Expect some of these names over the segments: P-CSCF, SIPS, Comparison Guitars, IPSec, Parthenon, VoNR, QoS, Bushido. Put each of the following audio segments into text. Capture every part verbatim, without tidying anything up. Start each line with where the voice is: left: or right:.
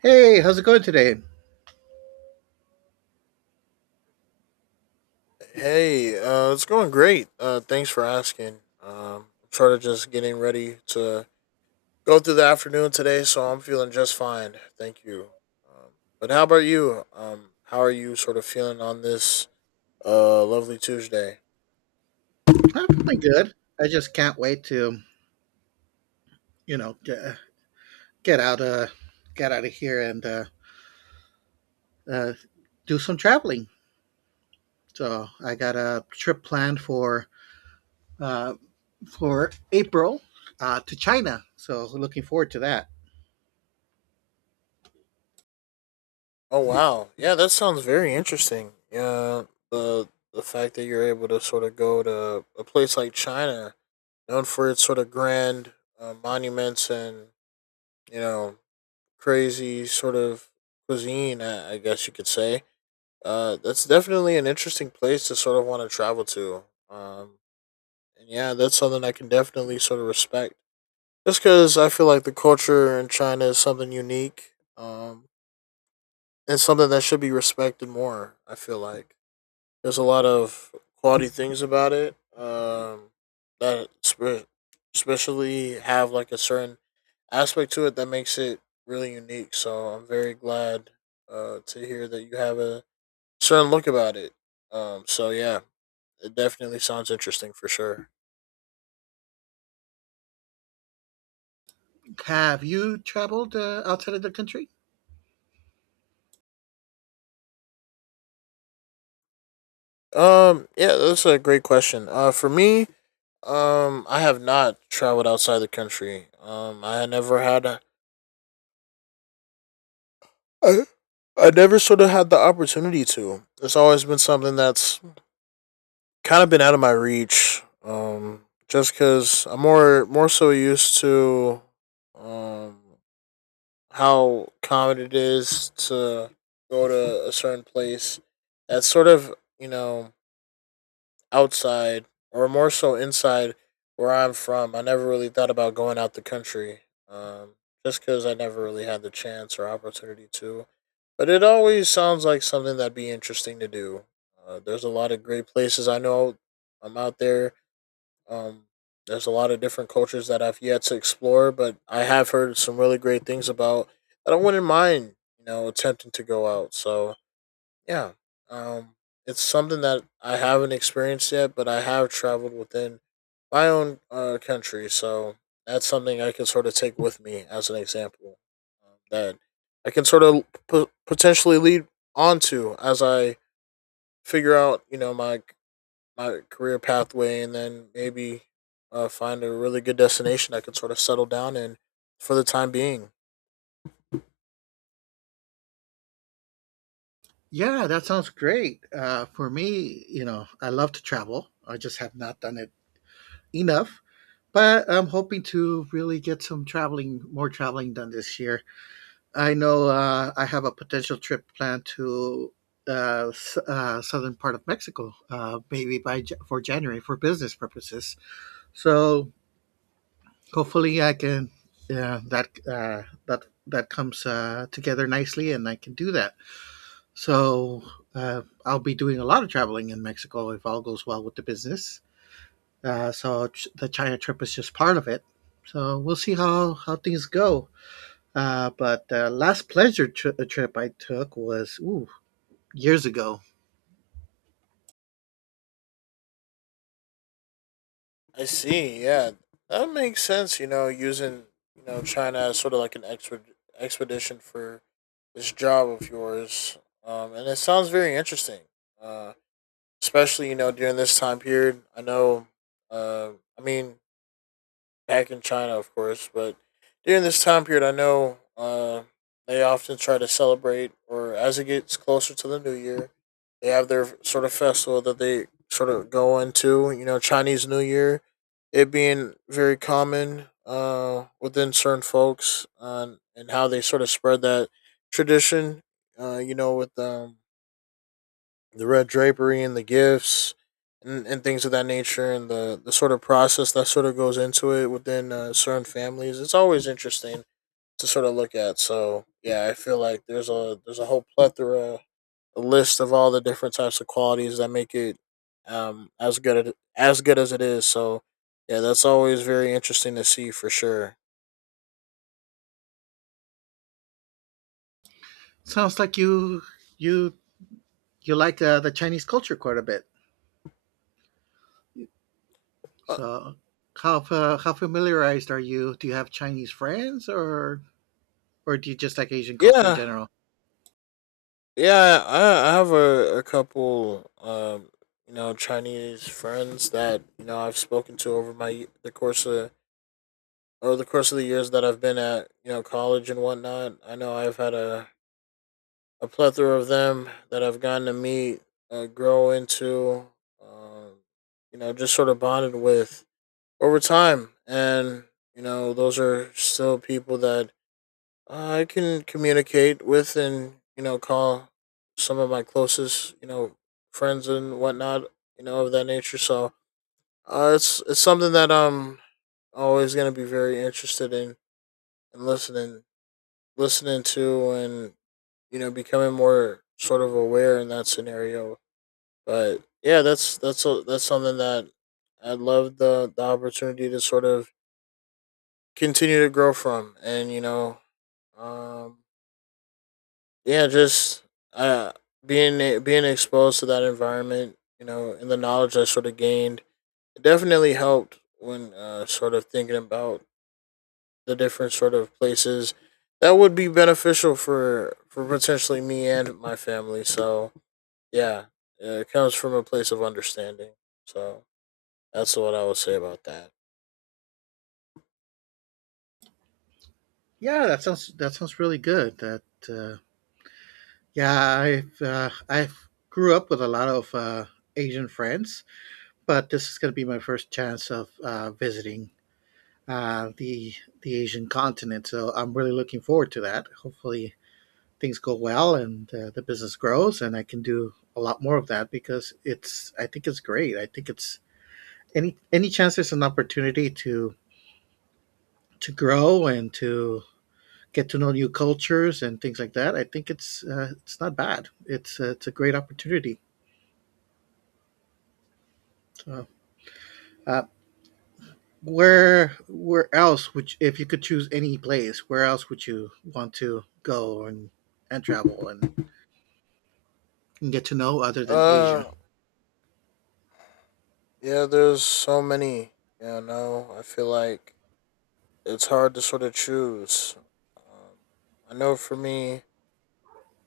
right: Hey, how's it going today?
left: Hey, uh, it's going great. Uh, thanks for asking. Um, I'm sort of just getting ready to go through the afternoon today, so I'm feeling just fine. Thank you. Um, but how about you? Um, how are you sort of feeling on this uh, lovely Tuesday?
right: I'm feeling good. I just can't wait to, you know, get, get out uh get out of here and uh, uh, do some traveling. So I got a trip planned for uh, for April, uh, to China. So looking forward to that.
left: Oh wow, yeah, that sounds very interesting. Yeah, the the fact that you're able to sort of go to a place like China, known for its sort of grand uh, monuments and you know crazy sort of cuisine, I I guess you could say. Uh, that's definitely an interesting place to sort of want to travel to. Um, and yeah, that's something I can definitely sort of respect. Just because I feel like the culture in China is something unique, um, and something that should be respected more, I feel like. There's a lot of quality things about it. Um, that spe- especially have like a certain aspect to it that makes it really unique. So I'm very glad, uh, to hear that you have a certain look about it. Um, so yeah, it definitely sounds interesting for sure.
right: Have you traveled uh, outside of the country?
left: Um, yeah, that's a great question. Uh, for me, um, I have not traveled outside the country. Um, I had never had a I, I never sort of had the opportunity to. It's always been something that's kind of been out of my reach. Um, just because I'm more more so used to um how common it is to go to a certain place that's sort of you know outside or more so inside where I'm from. I never really thought about going out the country, um, just because I never really had the chance or opportunity to. But it always sounds like something that'd be interesting to do. Uh, there's a lot of great places I know I'm out there. Um, there's a lot of different cultures that I've yet to explore, but I have heard some really great things about that I wouldn't mind, you know, attempting to go out. So yeah. Um it's something that I haven't experienced yet, but I have traveled within my own uh, country, so that's something I can sort of take with me as an example, um, that I can sort of p- potentially lead onto as I figure out, you know, my my career pathway, and then maybe uh, find a really good destination I can sort of settle down in for the time being.
right: Yeah, that sounds great. Uh, for me, you know, I love to travel. I just have not done it enough, but I'm hoping to really get some traveling, more traveling done this year. I know, uh, I have a potential trip planned to uh, s- uh, southern part of Mexico, uh, maybe by Ja- for January for business purposes. So hopefully I can, yeah, that uh, that that comes uh, together nicely, and I can do that. So, uh, I'll be doing a lot of traveling in Mexico if all goes well with the business. Uh, so ch- the China trip is just part of it. So we'll see how, how things go. Uh, but the last pleasure tri- trip I took was ooh, years ago.
left: I see. Yeah, that makes sense. You know, using you know China as sort of like an exped expedition for this job of yours, um, and it sounds very interesting. Uh, Especially you know during this time period. I know. Uh, I mean, back in China, of course. But during this time period, I know, uh, they often try to celebrate, or as it gets closer to the new year, they have their sort of festival that they sort of go into. You know, Chinese New Year, it being very common uh, within certain folks, uh, and how they sort of spread that tradition. Uh, you know, with um, the red drapery and the gifts and, and things of that nature and the, the sort of process that sort of goes into it within, uh, certain families. It's always interesting to sort of look at. So yeah, I feel like there's a there's a whole plethora, a list of all the different types of qualities that make it um as good as as good as it is. So yeah, that's always very interesting to see for sure.
right: Sounds like you you you like uh, the Chinese culture quite a bit.
left: uh,
right: So how fa- how familiarized are you? Do you have Chinese friends, or or do you just like Asian culture in
left: yeah,
right: general?
left: Yeah, I, I have a, a couple, um, you know, Chinese friends that you know I've spoken to over my the course of over the course of the years that I've been at you know college and whatnot. I know I've had a a plethora of them that I've gotten to meet, uh, grow into, um, you know, just sort of bonded with over time, and you know, those are still people that uh, I can communicate with and you know call some of my closest you know friends and whatnot you know of that nature. So uh, it's it's something that I'm always gonna be very interested in and listening listening to and you know becoming more sort of aware in that scenario. But yeah, that's that's a, that's something that I love the the opportunity to sort of continue to grow from and you know um yeah, just uh, being e, being exposed to that environment, you know, and the knowledge I sort of gained, it definitely helped when, uh, sort of thinking about the different sort of places that would be beneficial for for potentially me and my family. So yeah, yeah, it comes from a place of understanding. So that's what I would say about that.
right: Yeah, that sounds that sounds really good. That uh, yeah, I've uh, I've grew up with a lot of uh, Asian friends, but this is going to be my first chance of uh, visiting uh, the the Asian continent. So I'm really looking forward to that. Hopefully things go well and, uh, the business grows, and I can do a lot more of that because it's I think it's great. I think it's any any chance there's an opportunity to to grow and to get to know new cultures and things like that. I think it's uh, it's not bad. It's uh, it's a great opportunity. So, uh, Where where else would you, if you could choose any place, where else would you want to go and and travel and, and get to know other than
left: Uh,
right: Asia?
left: yeah, there's so many. You know, I feel like it's hard to sort of choose. Um, I know for me,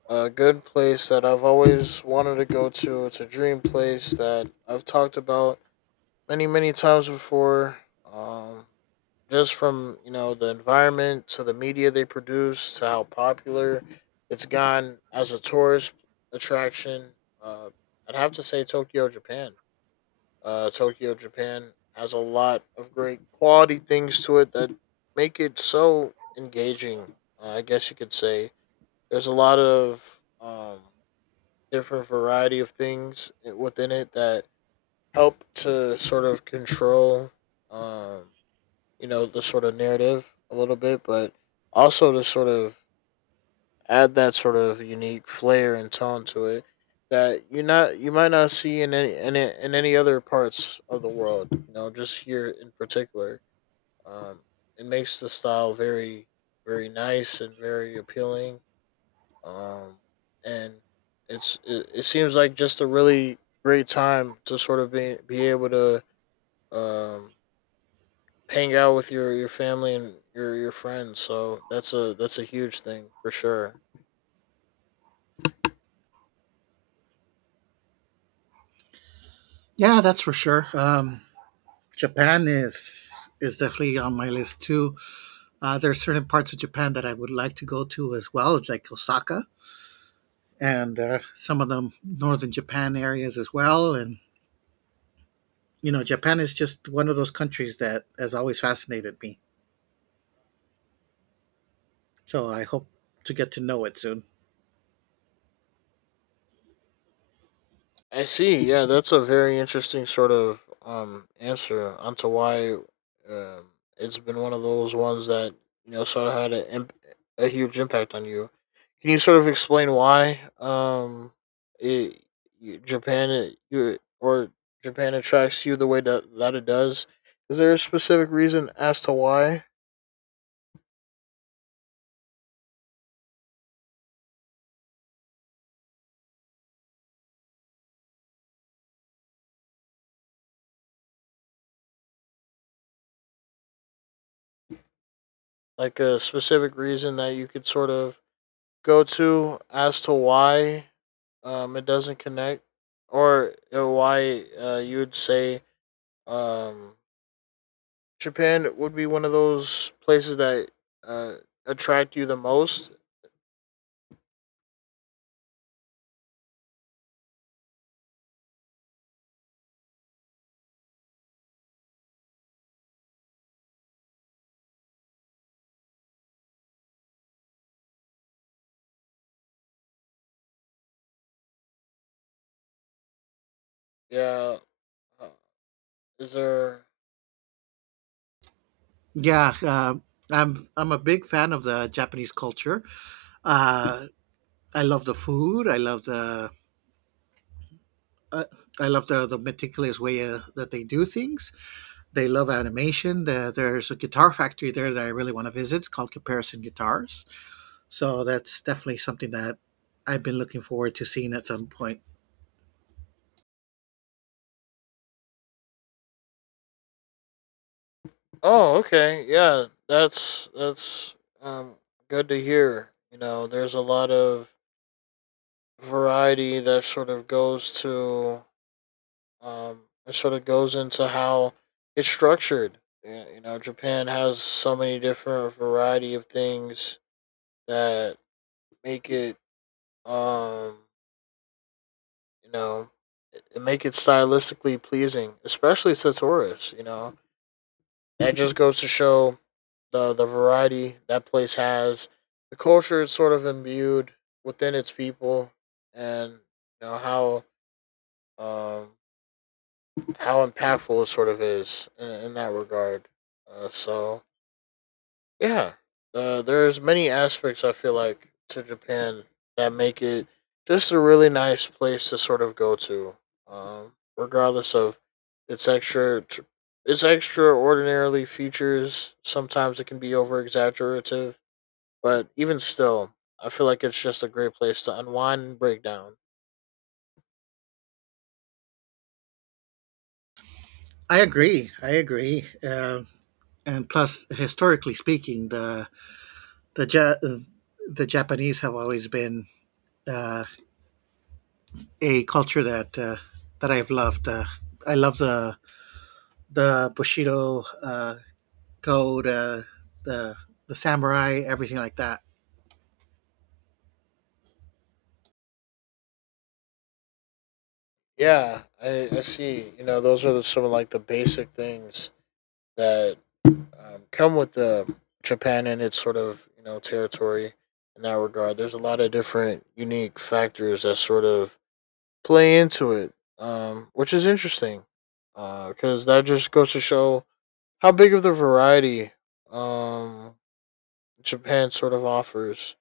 left: a good place that I've always wanted to go to, it's a dream place that I've talked about many, many times before. Um, just from, you know, the environment to the media they produce to how popular it's gone as a tourist attraction. Uh, I'd have to say Tokyo, Japan. uh, Tokyo, Japan has a lot of great quality things to it that make it so engaging. Uh, I guess you could say there's a lot of um, different variety of things within it that help to sort of control, um, you know, the sort of narrative a little bit, but also to sort of add that sort of unique flair and tone to it that you not you might not see in any in, a- in any other parts of the world. You know, just here in particular, um, it makes the style very very nice and very appealing. Um, and it's it, it seems like just a really great time to sort of be be able to um hang out with your your family and your your friends. So that's a that's a huge thing for sure.
right: Yeah, that's for sure. Um, Japan is is definitely on my list too. Uh, there are certain parts of Japan that I would like to go to as well, like Osaka and, uh, some of the northern Japan areas as well. And you know, Japan is just one of those countries that has always fascinated me. So I hope to get to know it soon.
left: I see. Yeah, that's a very interesting sort of um answer onto why um it's been one of those ones that you know sort of had a imp- a huge impact on you. Can you sort of explain why um it, you- Japan it, you or Japan attracts you the way that that it does? Is there a specific reason as to why? Like a specific reason that you could sort of go to as to why um it doesn't connect or uh, why uh you would say um Japan would be one of those places that uh attract you the most. Yeah. uh, Is there any
right: Yeah, uh, I'm I'm a big fan of the Japanese culture. Uh, I love the food. I love the uh, I love the, the meticulous way uh, that they do things. They love animation. The, there's a guitar factory there that I really want to visit. It's called Comparison Guitars. So that's definitely something that I've been looking forward to seeing at some point.
left: Oh, okay. Yeah. That's that's um good to hear. You know, there's a lot of variety that sort of goes to Um, it sort of goes into how it's structured. Yeah. You know, Japan has so many different variety of things that make it, um, you know, make it stylistically pleasing, especially Satoris. You know, that just goes to show the the variety that place has. The culture is sort of imbued within its people, and you know how, um, how impactful it sort of is in, in that regard. Uh, so yeah, uh, there's many aspects I feel like to Japan that make it just a really nice place to sort of go to, um, regardless of its extra tr- its extraordinarily features. Sometimes it can be over exaggerative, but even still, I feel like it's just a great place to unwind and break down.
right: I agree. I agree. Uh, and plus, historically speaking, the the ja- uh, the Japanese have always been. Uh, a culture that uh, that I've loved. Uh, I love the the Bushido, uh, code, uh, the the samurai, everything like that.
left: Yeah, I, I see. You know, those are the, some of like the basic things that, um, come with the Japan and its sort of you know territory in that regard. There's a lot of different unique factors that sort of play into it, um, which is interesting because, uh, that just goes to show how big of the variety, um, Japan sort of offers,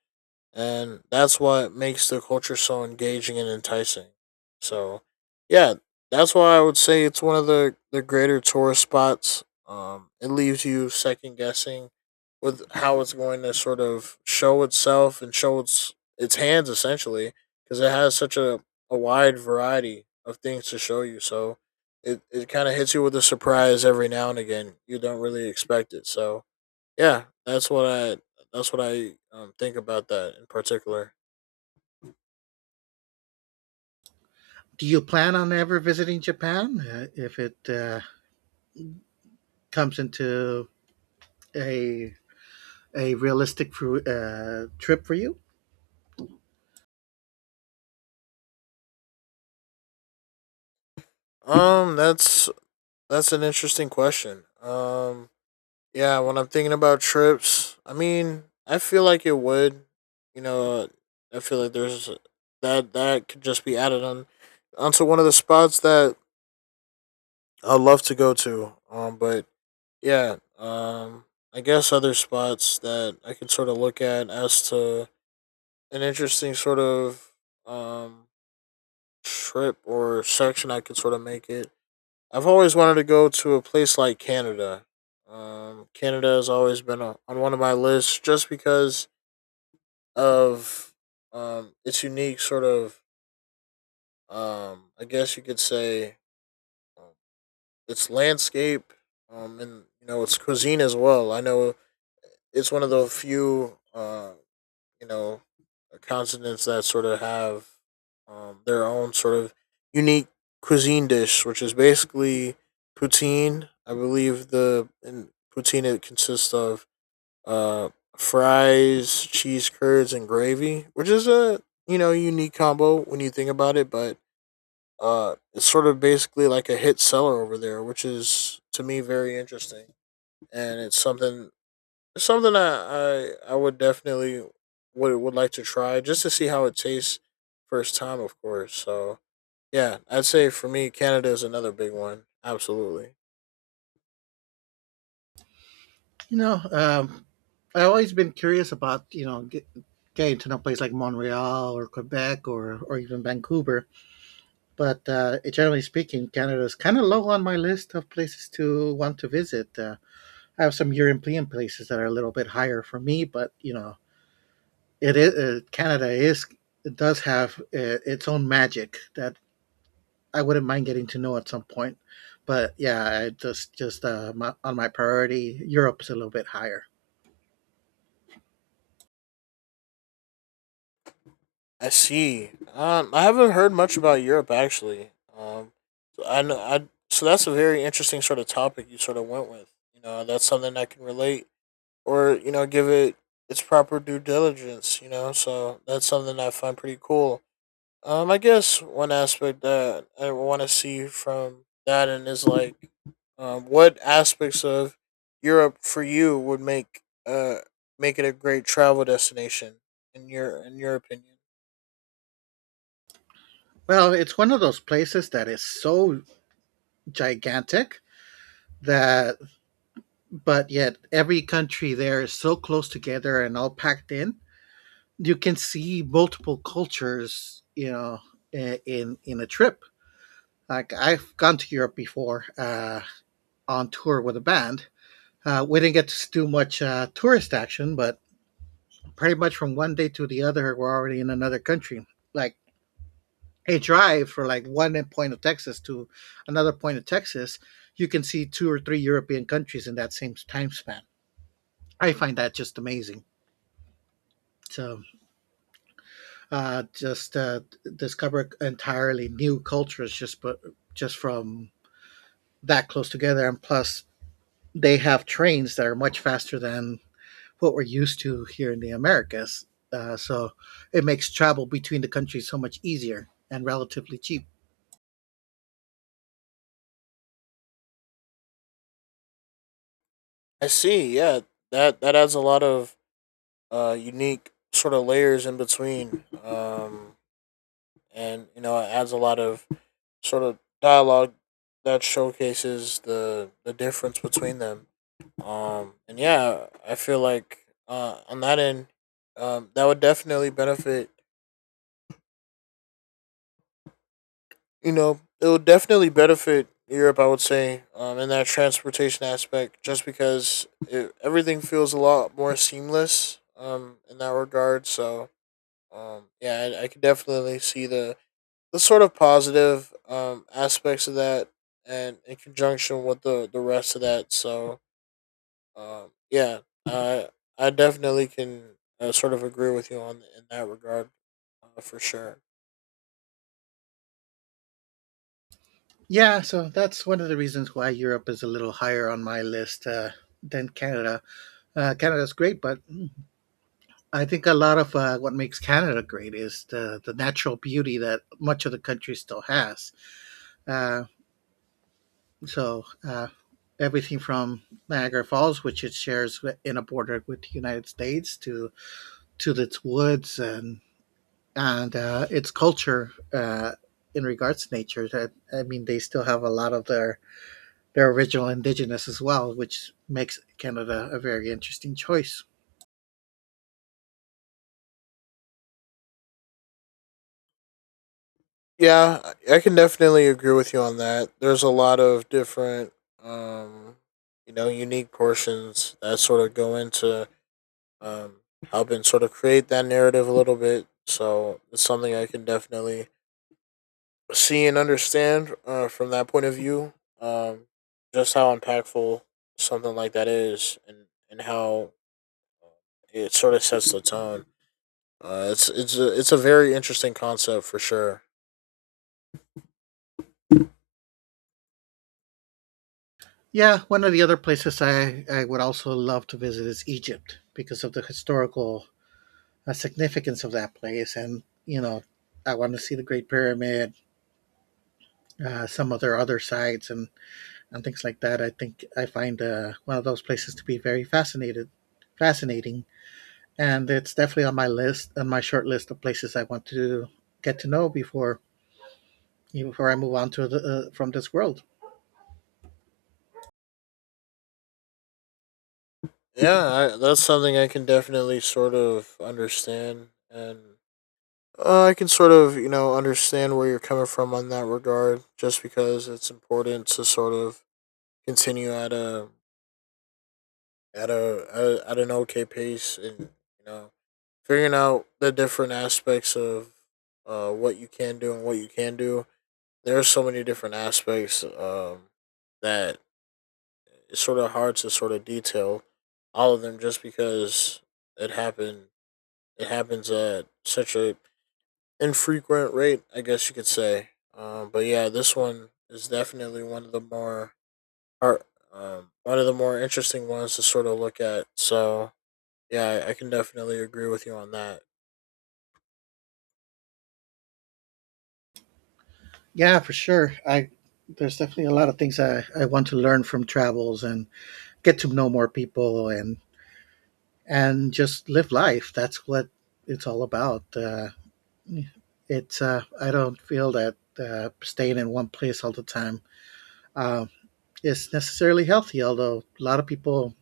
left: and that's what makes the culture so engaging and enticing. So, yeah, that's why I would say it's one of the the greater tourist spots. Um, it leaves you second guessing with how it's going to sort of show itself and show its its hands essentially because it has such a, a wide variety of things to show you. So it, it kind of hits you with a surprise every now and again. You don't really expect it. So yeah, that's what I that's what I um, think about that in particular.
right: Do you plan on ever visiting Japan uh, if it uh, comes into a a realistic uh, trip for you?
left: Um, that's that's an interesting question. Um, yeah, when I'm thinking about trips, I mean, I feel like it would, you know, I feel like there's that that could just be added on onto one of the spots that I love to go to. Um, but yeah, um, I guess other spots that I could sort of look at as to an interesting sort of um trip or section I could sort of make it. I've always wanted to go to a place like Canada. Um, Canada has always been on on one of my lists just because of um, its unique sort of, um, I guess you could say, um, its landscape um, and you know its cuisine as well. I know it's one of the few uh, you know continents that sort of have um, their own sort of unique cuisine dish, which is basically poutine. I believe the in poutine it consists of uh, fries, cheese curds, and gravy, which is a you know unique combo when you think about it. But uh, it's sort of basically like a hit seller over there, which is to me very interesting, and it's something it's something I, I I would definitely would would like to try just to see how it tastes first time, of course. So yeah, I'd say for me, Canada is another big one. Absolutely.
right: You know, um, I've always been curious about, you know, get, getting to know places like Montreal or Quebec or or even Vancouver. But uh, generally speaking, Canada is kind of low on my list of places to want to visit. Uh, I have some European places that are a little bit higher for me, but you know, it is uh, Canada is, it does have uh, its own magic that I wouldn't mind getting to know at some point. But yeah, I just just uh, my, on my priority, Europe is a little bit higher.
left: I see. Um, I haven't heard much about Europe actually. Um, so I know I so that's a very interesting sort of topic you sort of went with. You know, that's something I can relate or you know give it its proper due diligence. You know, so that's something I find pretty cool. Um, I guess one aspect that I want to see from that and is like, um, what aspects of Europe for you would make uh make it a great travel destination in your in your opinion?
right: Well, it's one of those places that is so gigantic that, but yet every country there is so close together and all packed in, you can see multiple cultures, you know, in in a trip. Like I've gone to Europe before, uh, on tour with a band. Uh, we didn't get to do much uh, tourist action, but pretty much from one day to the other, we're already in another country. Like a drive from like one point of Texas to another point of Texas, you can see two or three European countries in that same time span. I find that just amazing. So uh, just uh, Discover entirely new cultures just but just from that close together. And plus, they have trains that are much faster than what we're used to here in the Americas. Uh, so it makes travel between the countries so much easier and relatively cheap.
left: I see. Yeah, that that adds a lot of uh unique sort of layers in between. Um, and you know, it adds a lot of sort of dialogue that showcases the the difference between them. Um, and yeah, I feel like uh, on that end, um, that would definitely benefit. You know, it would definitely benefit Europe. I would say, um, in that transportation aspect, just because it, everything feels a lot more seamless. Um, in that regard, so um, yeah, I, I could definitely see the the sort of positive um aspects of that, and in conjunction with the the rest of that. So Um, yeah, I I definitely can uh, sort of agree with you on in that regard, uh, for sure.
right: Yeah, so that's one of the reasons why Europe is a little higher on my list uh, than Canada. Uh, Canada's great, but I think a lot of uh, what makes Canada great is the, the natural beauty that much of the country still has. Uh, so uh, Everything from Niagara Falls, which it shares in a border with the United States, to to its woods and, and uh, its culture uh, in regards to nature. That I mean, they still have a lot of their their original indigenous as well, which makes Canada a very interesting choice.
left: Yeah, I I can definitely agree with you on that. There's a lot of different, um, you know, unique portions that sort of go into um, helping sort of create that narrative a little bit. So it's something I can definitely see and understand uh, from that point of view. Um, just how impactful something like that is, and and how it sort of sets the tone. Uh, it's it's a it's a very interesting concept for sure.
right: Yeah, one of the other places I, I would also love to visit is Egypt because of the historical uh, significance of that place. And, you know, I want to see the Great Pyramid, uh, some of their other sides and, and things like that. I think I find uh, one of those places to be very fascinated, fascinating, and it's definitely on my list, on my short list of places I want to get to know before before I move on to the, uh, from this world.
left: Yeah, I, that's something I can definitely sort of understand, and uh, I can sort of you know understand where you're coming from on that regard. Just because it's important to sort of continue at a at a at, at an okay pace, and you know figuring out the different aspects of uh, what you can do and what you can do. There are so many different aspects um, that it's sort of hard to sort of detail all of them just because it happened. It happens at such a infrequent rate, I guess you could say. Um, but yeah, this one is definitely one of the more or, um, one of the more interesting ones to sort of look at. So yeah, I, I can definitely agree with you on that.
right: Yeah, for sure. I There's definitely a lot of things I, I want to learn from travels and get to know more people and and just live life. That's what it's all about. Uh, it's uh, I don't feel that uh, staying in one place all the time uh, is necessarily healthy, although a lot of people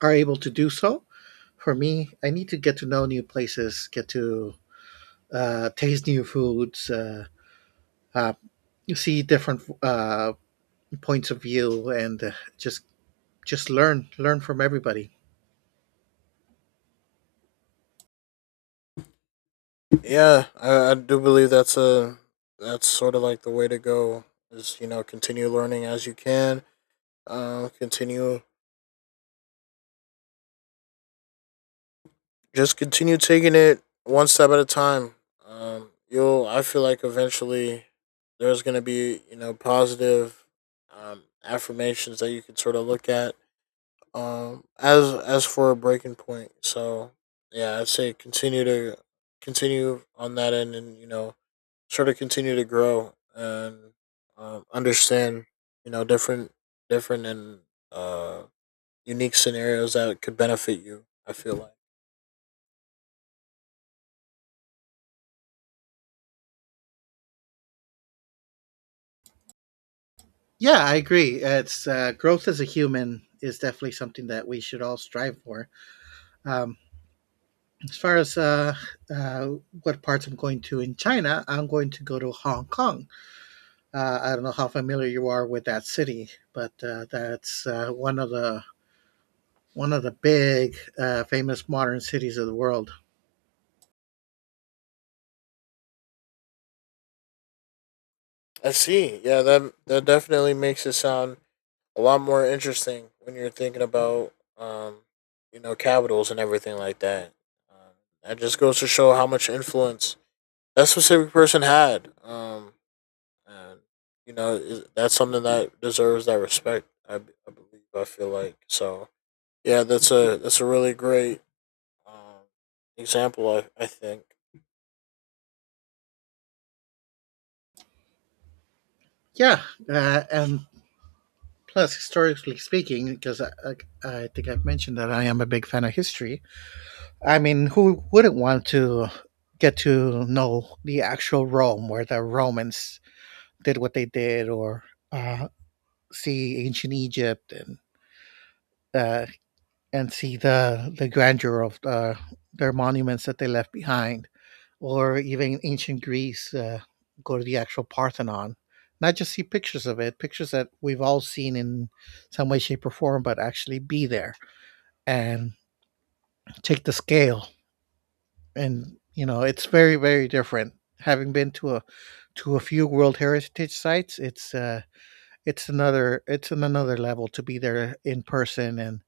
right: are able to do so. For me, I need to get to know new places, get to uh, taste new foods, uh, uh, see different uh, points of view, and, uh, just just learn learn from everybody.
left: Yeah, I, I do believe that's a that's sort of like the way to go is you know continue learning as you can, um, continue just continue taking it one step at a time. Um, you'll, I feel like eventually there's going to be, you know, positive um, affirmations that you can sort of look at um, as as for a breaking point. So yeah, I'd say continue to continue on that end, and you know, sort of continue to grow and um, understand, you know, different different and uh, unique scenarios that could benefit you. I feel like.
right: Yeah, I agree. It's uh, Growth as a human is definitely something that we should all strive for. Um, as far as uh, uh, what parts I'm going to in China, I'm going to go to Hong Kong. Uh, I don't know how familiar you are with that city, but uh, that's uh, one of the one of the big uh, famous modern cities of the world.
left: I see. Yeah, that that definitely makes it sound a lot more interesting when you're thinking about, um, you know, capitals and everything like that. Um, that just goes to show how much influence that specific person had. Um, and you know, i- that's something that deserves that respect. I, b- I believe. I feel like so. Yeah, that's a that's a really great um, example. I I think.
right: Yeah, uh, and plus historically speaking, because I, I, I think I've mentioned that I am a big fan of history. I mean, who wouldn't want to get to know the actual Rome, where the Romans did what they did, or uh, see ancient Egypt and, uh, and see the the grandeur of the, their monuments that they left behind, or even ancient Greece. Uh, go to the actual Parthenon, not just see pictures of it, pictures that we've all seen in some way, shape, or form, but actually be there and take the scale. And you know, it's very, very different. Having been to a to a few World Heritage sites, it's uh, it's another it's an another level to be there in person and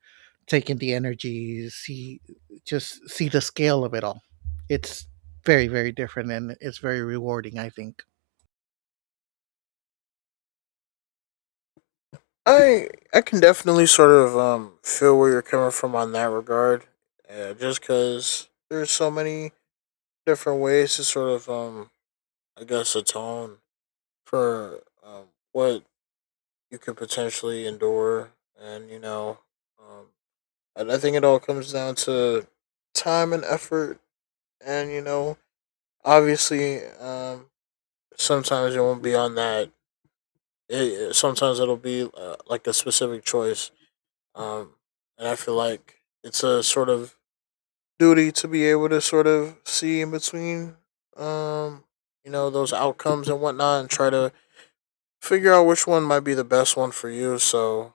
right: take in the energy, see just see the scale of it all. It's very, very different and it's very rewarding, I think.
left: I I can definitely sort of um feel where you're coming from on that regard. Uh, just because there's so many different ways to sort of um I guess atone for um what you could potentially endure, and you know um and I think it all comes down to time and effort, and you know obviously um sometimes it won't be on that. It, it- sometimes it'll be uh, like a specific choice. Um, and I feel like it's a sort of duty to be able to sort of see in between, um, you know, those outcomes and whatnot, and try to figure out which one might be the best one for you. So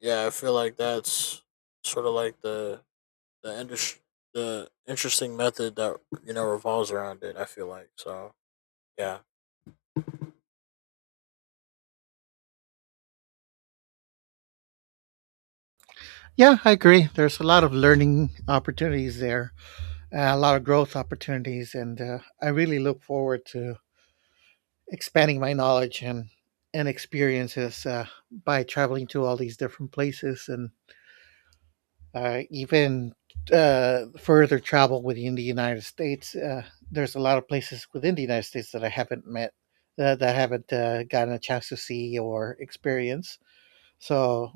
left: yeah, I feel like that's sort of like the the indus- the interesting method that you know revolves around it. I feel like so yeah.
right: Yeah, I agree. There's a lot of learning opportunities there, uh, a lot of growth opportunities, and uh, I really look forward to expanding my knowledge and and experiences uh, by traveling to all these different places and, uh, even uh, further travel within the United States. Uh, there's a lot of places within the United States that I haven't met, uh, that I haven't uh, gotten a chance to see or experience. So,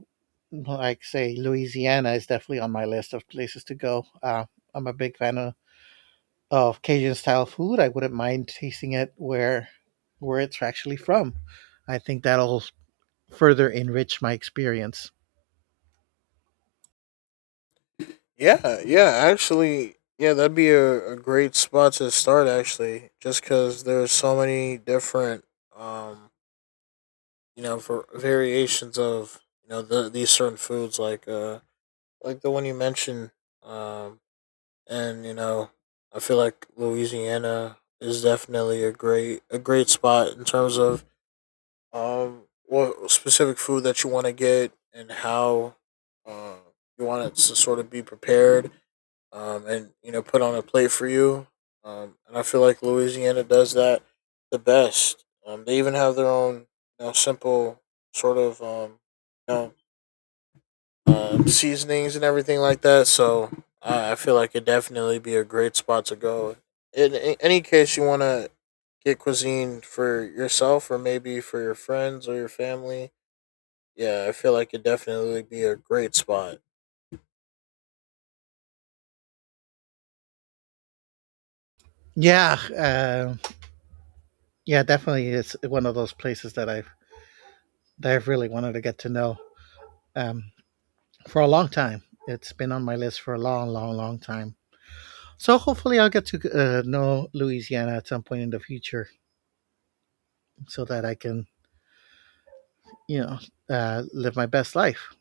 right: like say, Louisiana is definitely on my list of places to go. Uh, I'm a big fan of, of Cajun style food. I wouldn't mind tasting it where where it's actually from. I think that'll further enrich my experience.
left: Yeah, yeah, actually, yeah, that'd be a, a great spot to start, actually, just because there's so many different um, you know for variations of you know the, these certain foods like uh like the one you mentioned um and you know I feel like Louisiana is definitely a great a great spot in terms of um what specific food that you want to get and how uh you want it to sort of be prepared, um, and you know put on a plate for you. Um, and I feel like Louisiana does that the best. Um, they even have their own you know, simple sort of um, you know um, seasonings and everything like that. So I I feel like it'd definitely be a great spot to go. In, in any case, you want to get cuisine for yourself or maybe for your friends or your family. Yeah, I feel like it'd definitely be a great spot.
right: Yeah, uh, yeah, definitely is one of those places that I've that I've really wanted to get to know um, for a long time. It's been on my list for a long, long, long time. So hopefully, I'll get to uh, know Louisiana at some point in the future, so that I can, you know, uh, live my best life.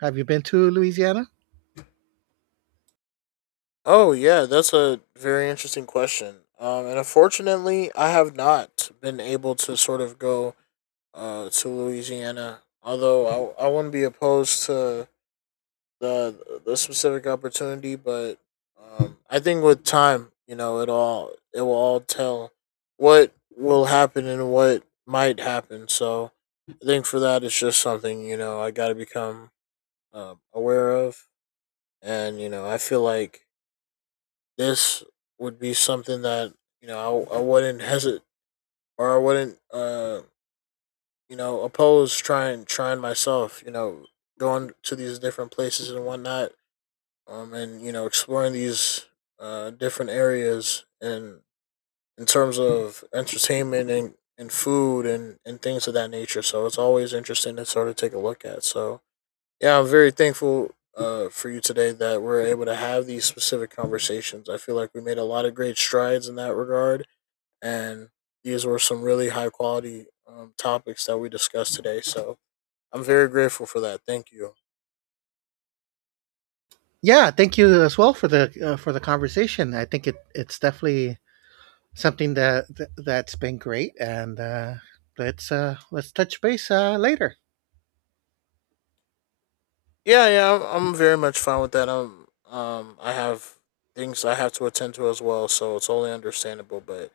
right: Have you been to Louisiana?
left: Oh yeah, that's a very interesting question. Um, and unfortunately, I have not been able to sort of go uh, to Louisiana. Although I, I wouldn't be opposed to the the specific opportunity, but um, I think with time, you know, it all it will all tell what will happen and what might happen. So I think for that, it's just something you know I got to become uh, aware of, and you know I feel like this would be something that you know I, I wouldn't hesitate or I wouldn't uh you know oppose trying trying myself, you know, going to these different places and whatnot, um and you know exploring these uh different areas and in terms of entertainment and and food and and things of that nature. So it's always interesting to sort of take a look at. So yeah, I'm very thankful uh, for you today that we're able to have these specific conversations. I feel like we made a lot of great strides in that regard, and these were some really high quality um, topics that we discussed today. So I'm very grateful for that. Thank you.
right: Yeah, thank you as well for the, uh, for the conversation. I think it it's definitely something that th- that's been great, and uh, let's uh, let's touch base uh, later.
left: Yeah, yeah, I'm, I'm very much fine with that. Um, um, I have things I have to attend to as well, so it's only understandable. But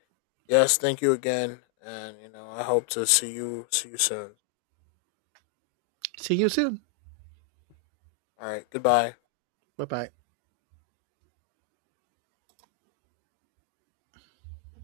left: yes, thank you again, and you know I hope to see you see you soon.
right: See you soon.
left: All right, goodbye.
right: Bye bye.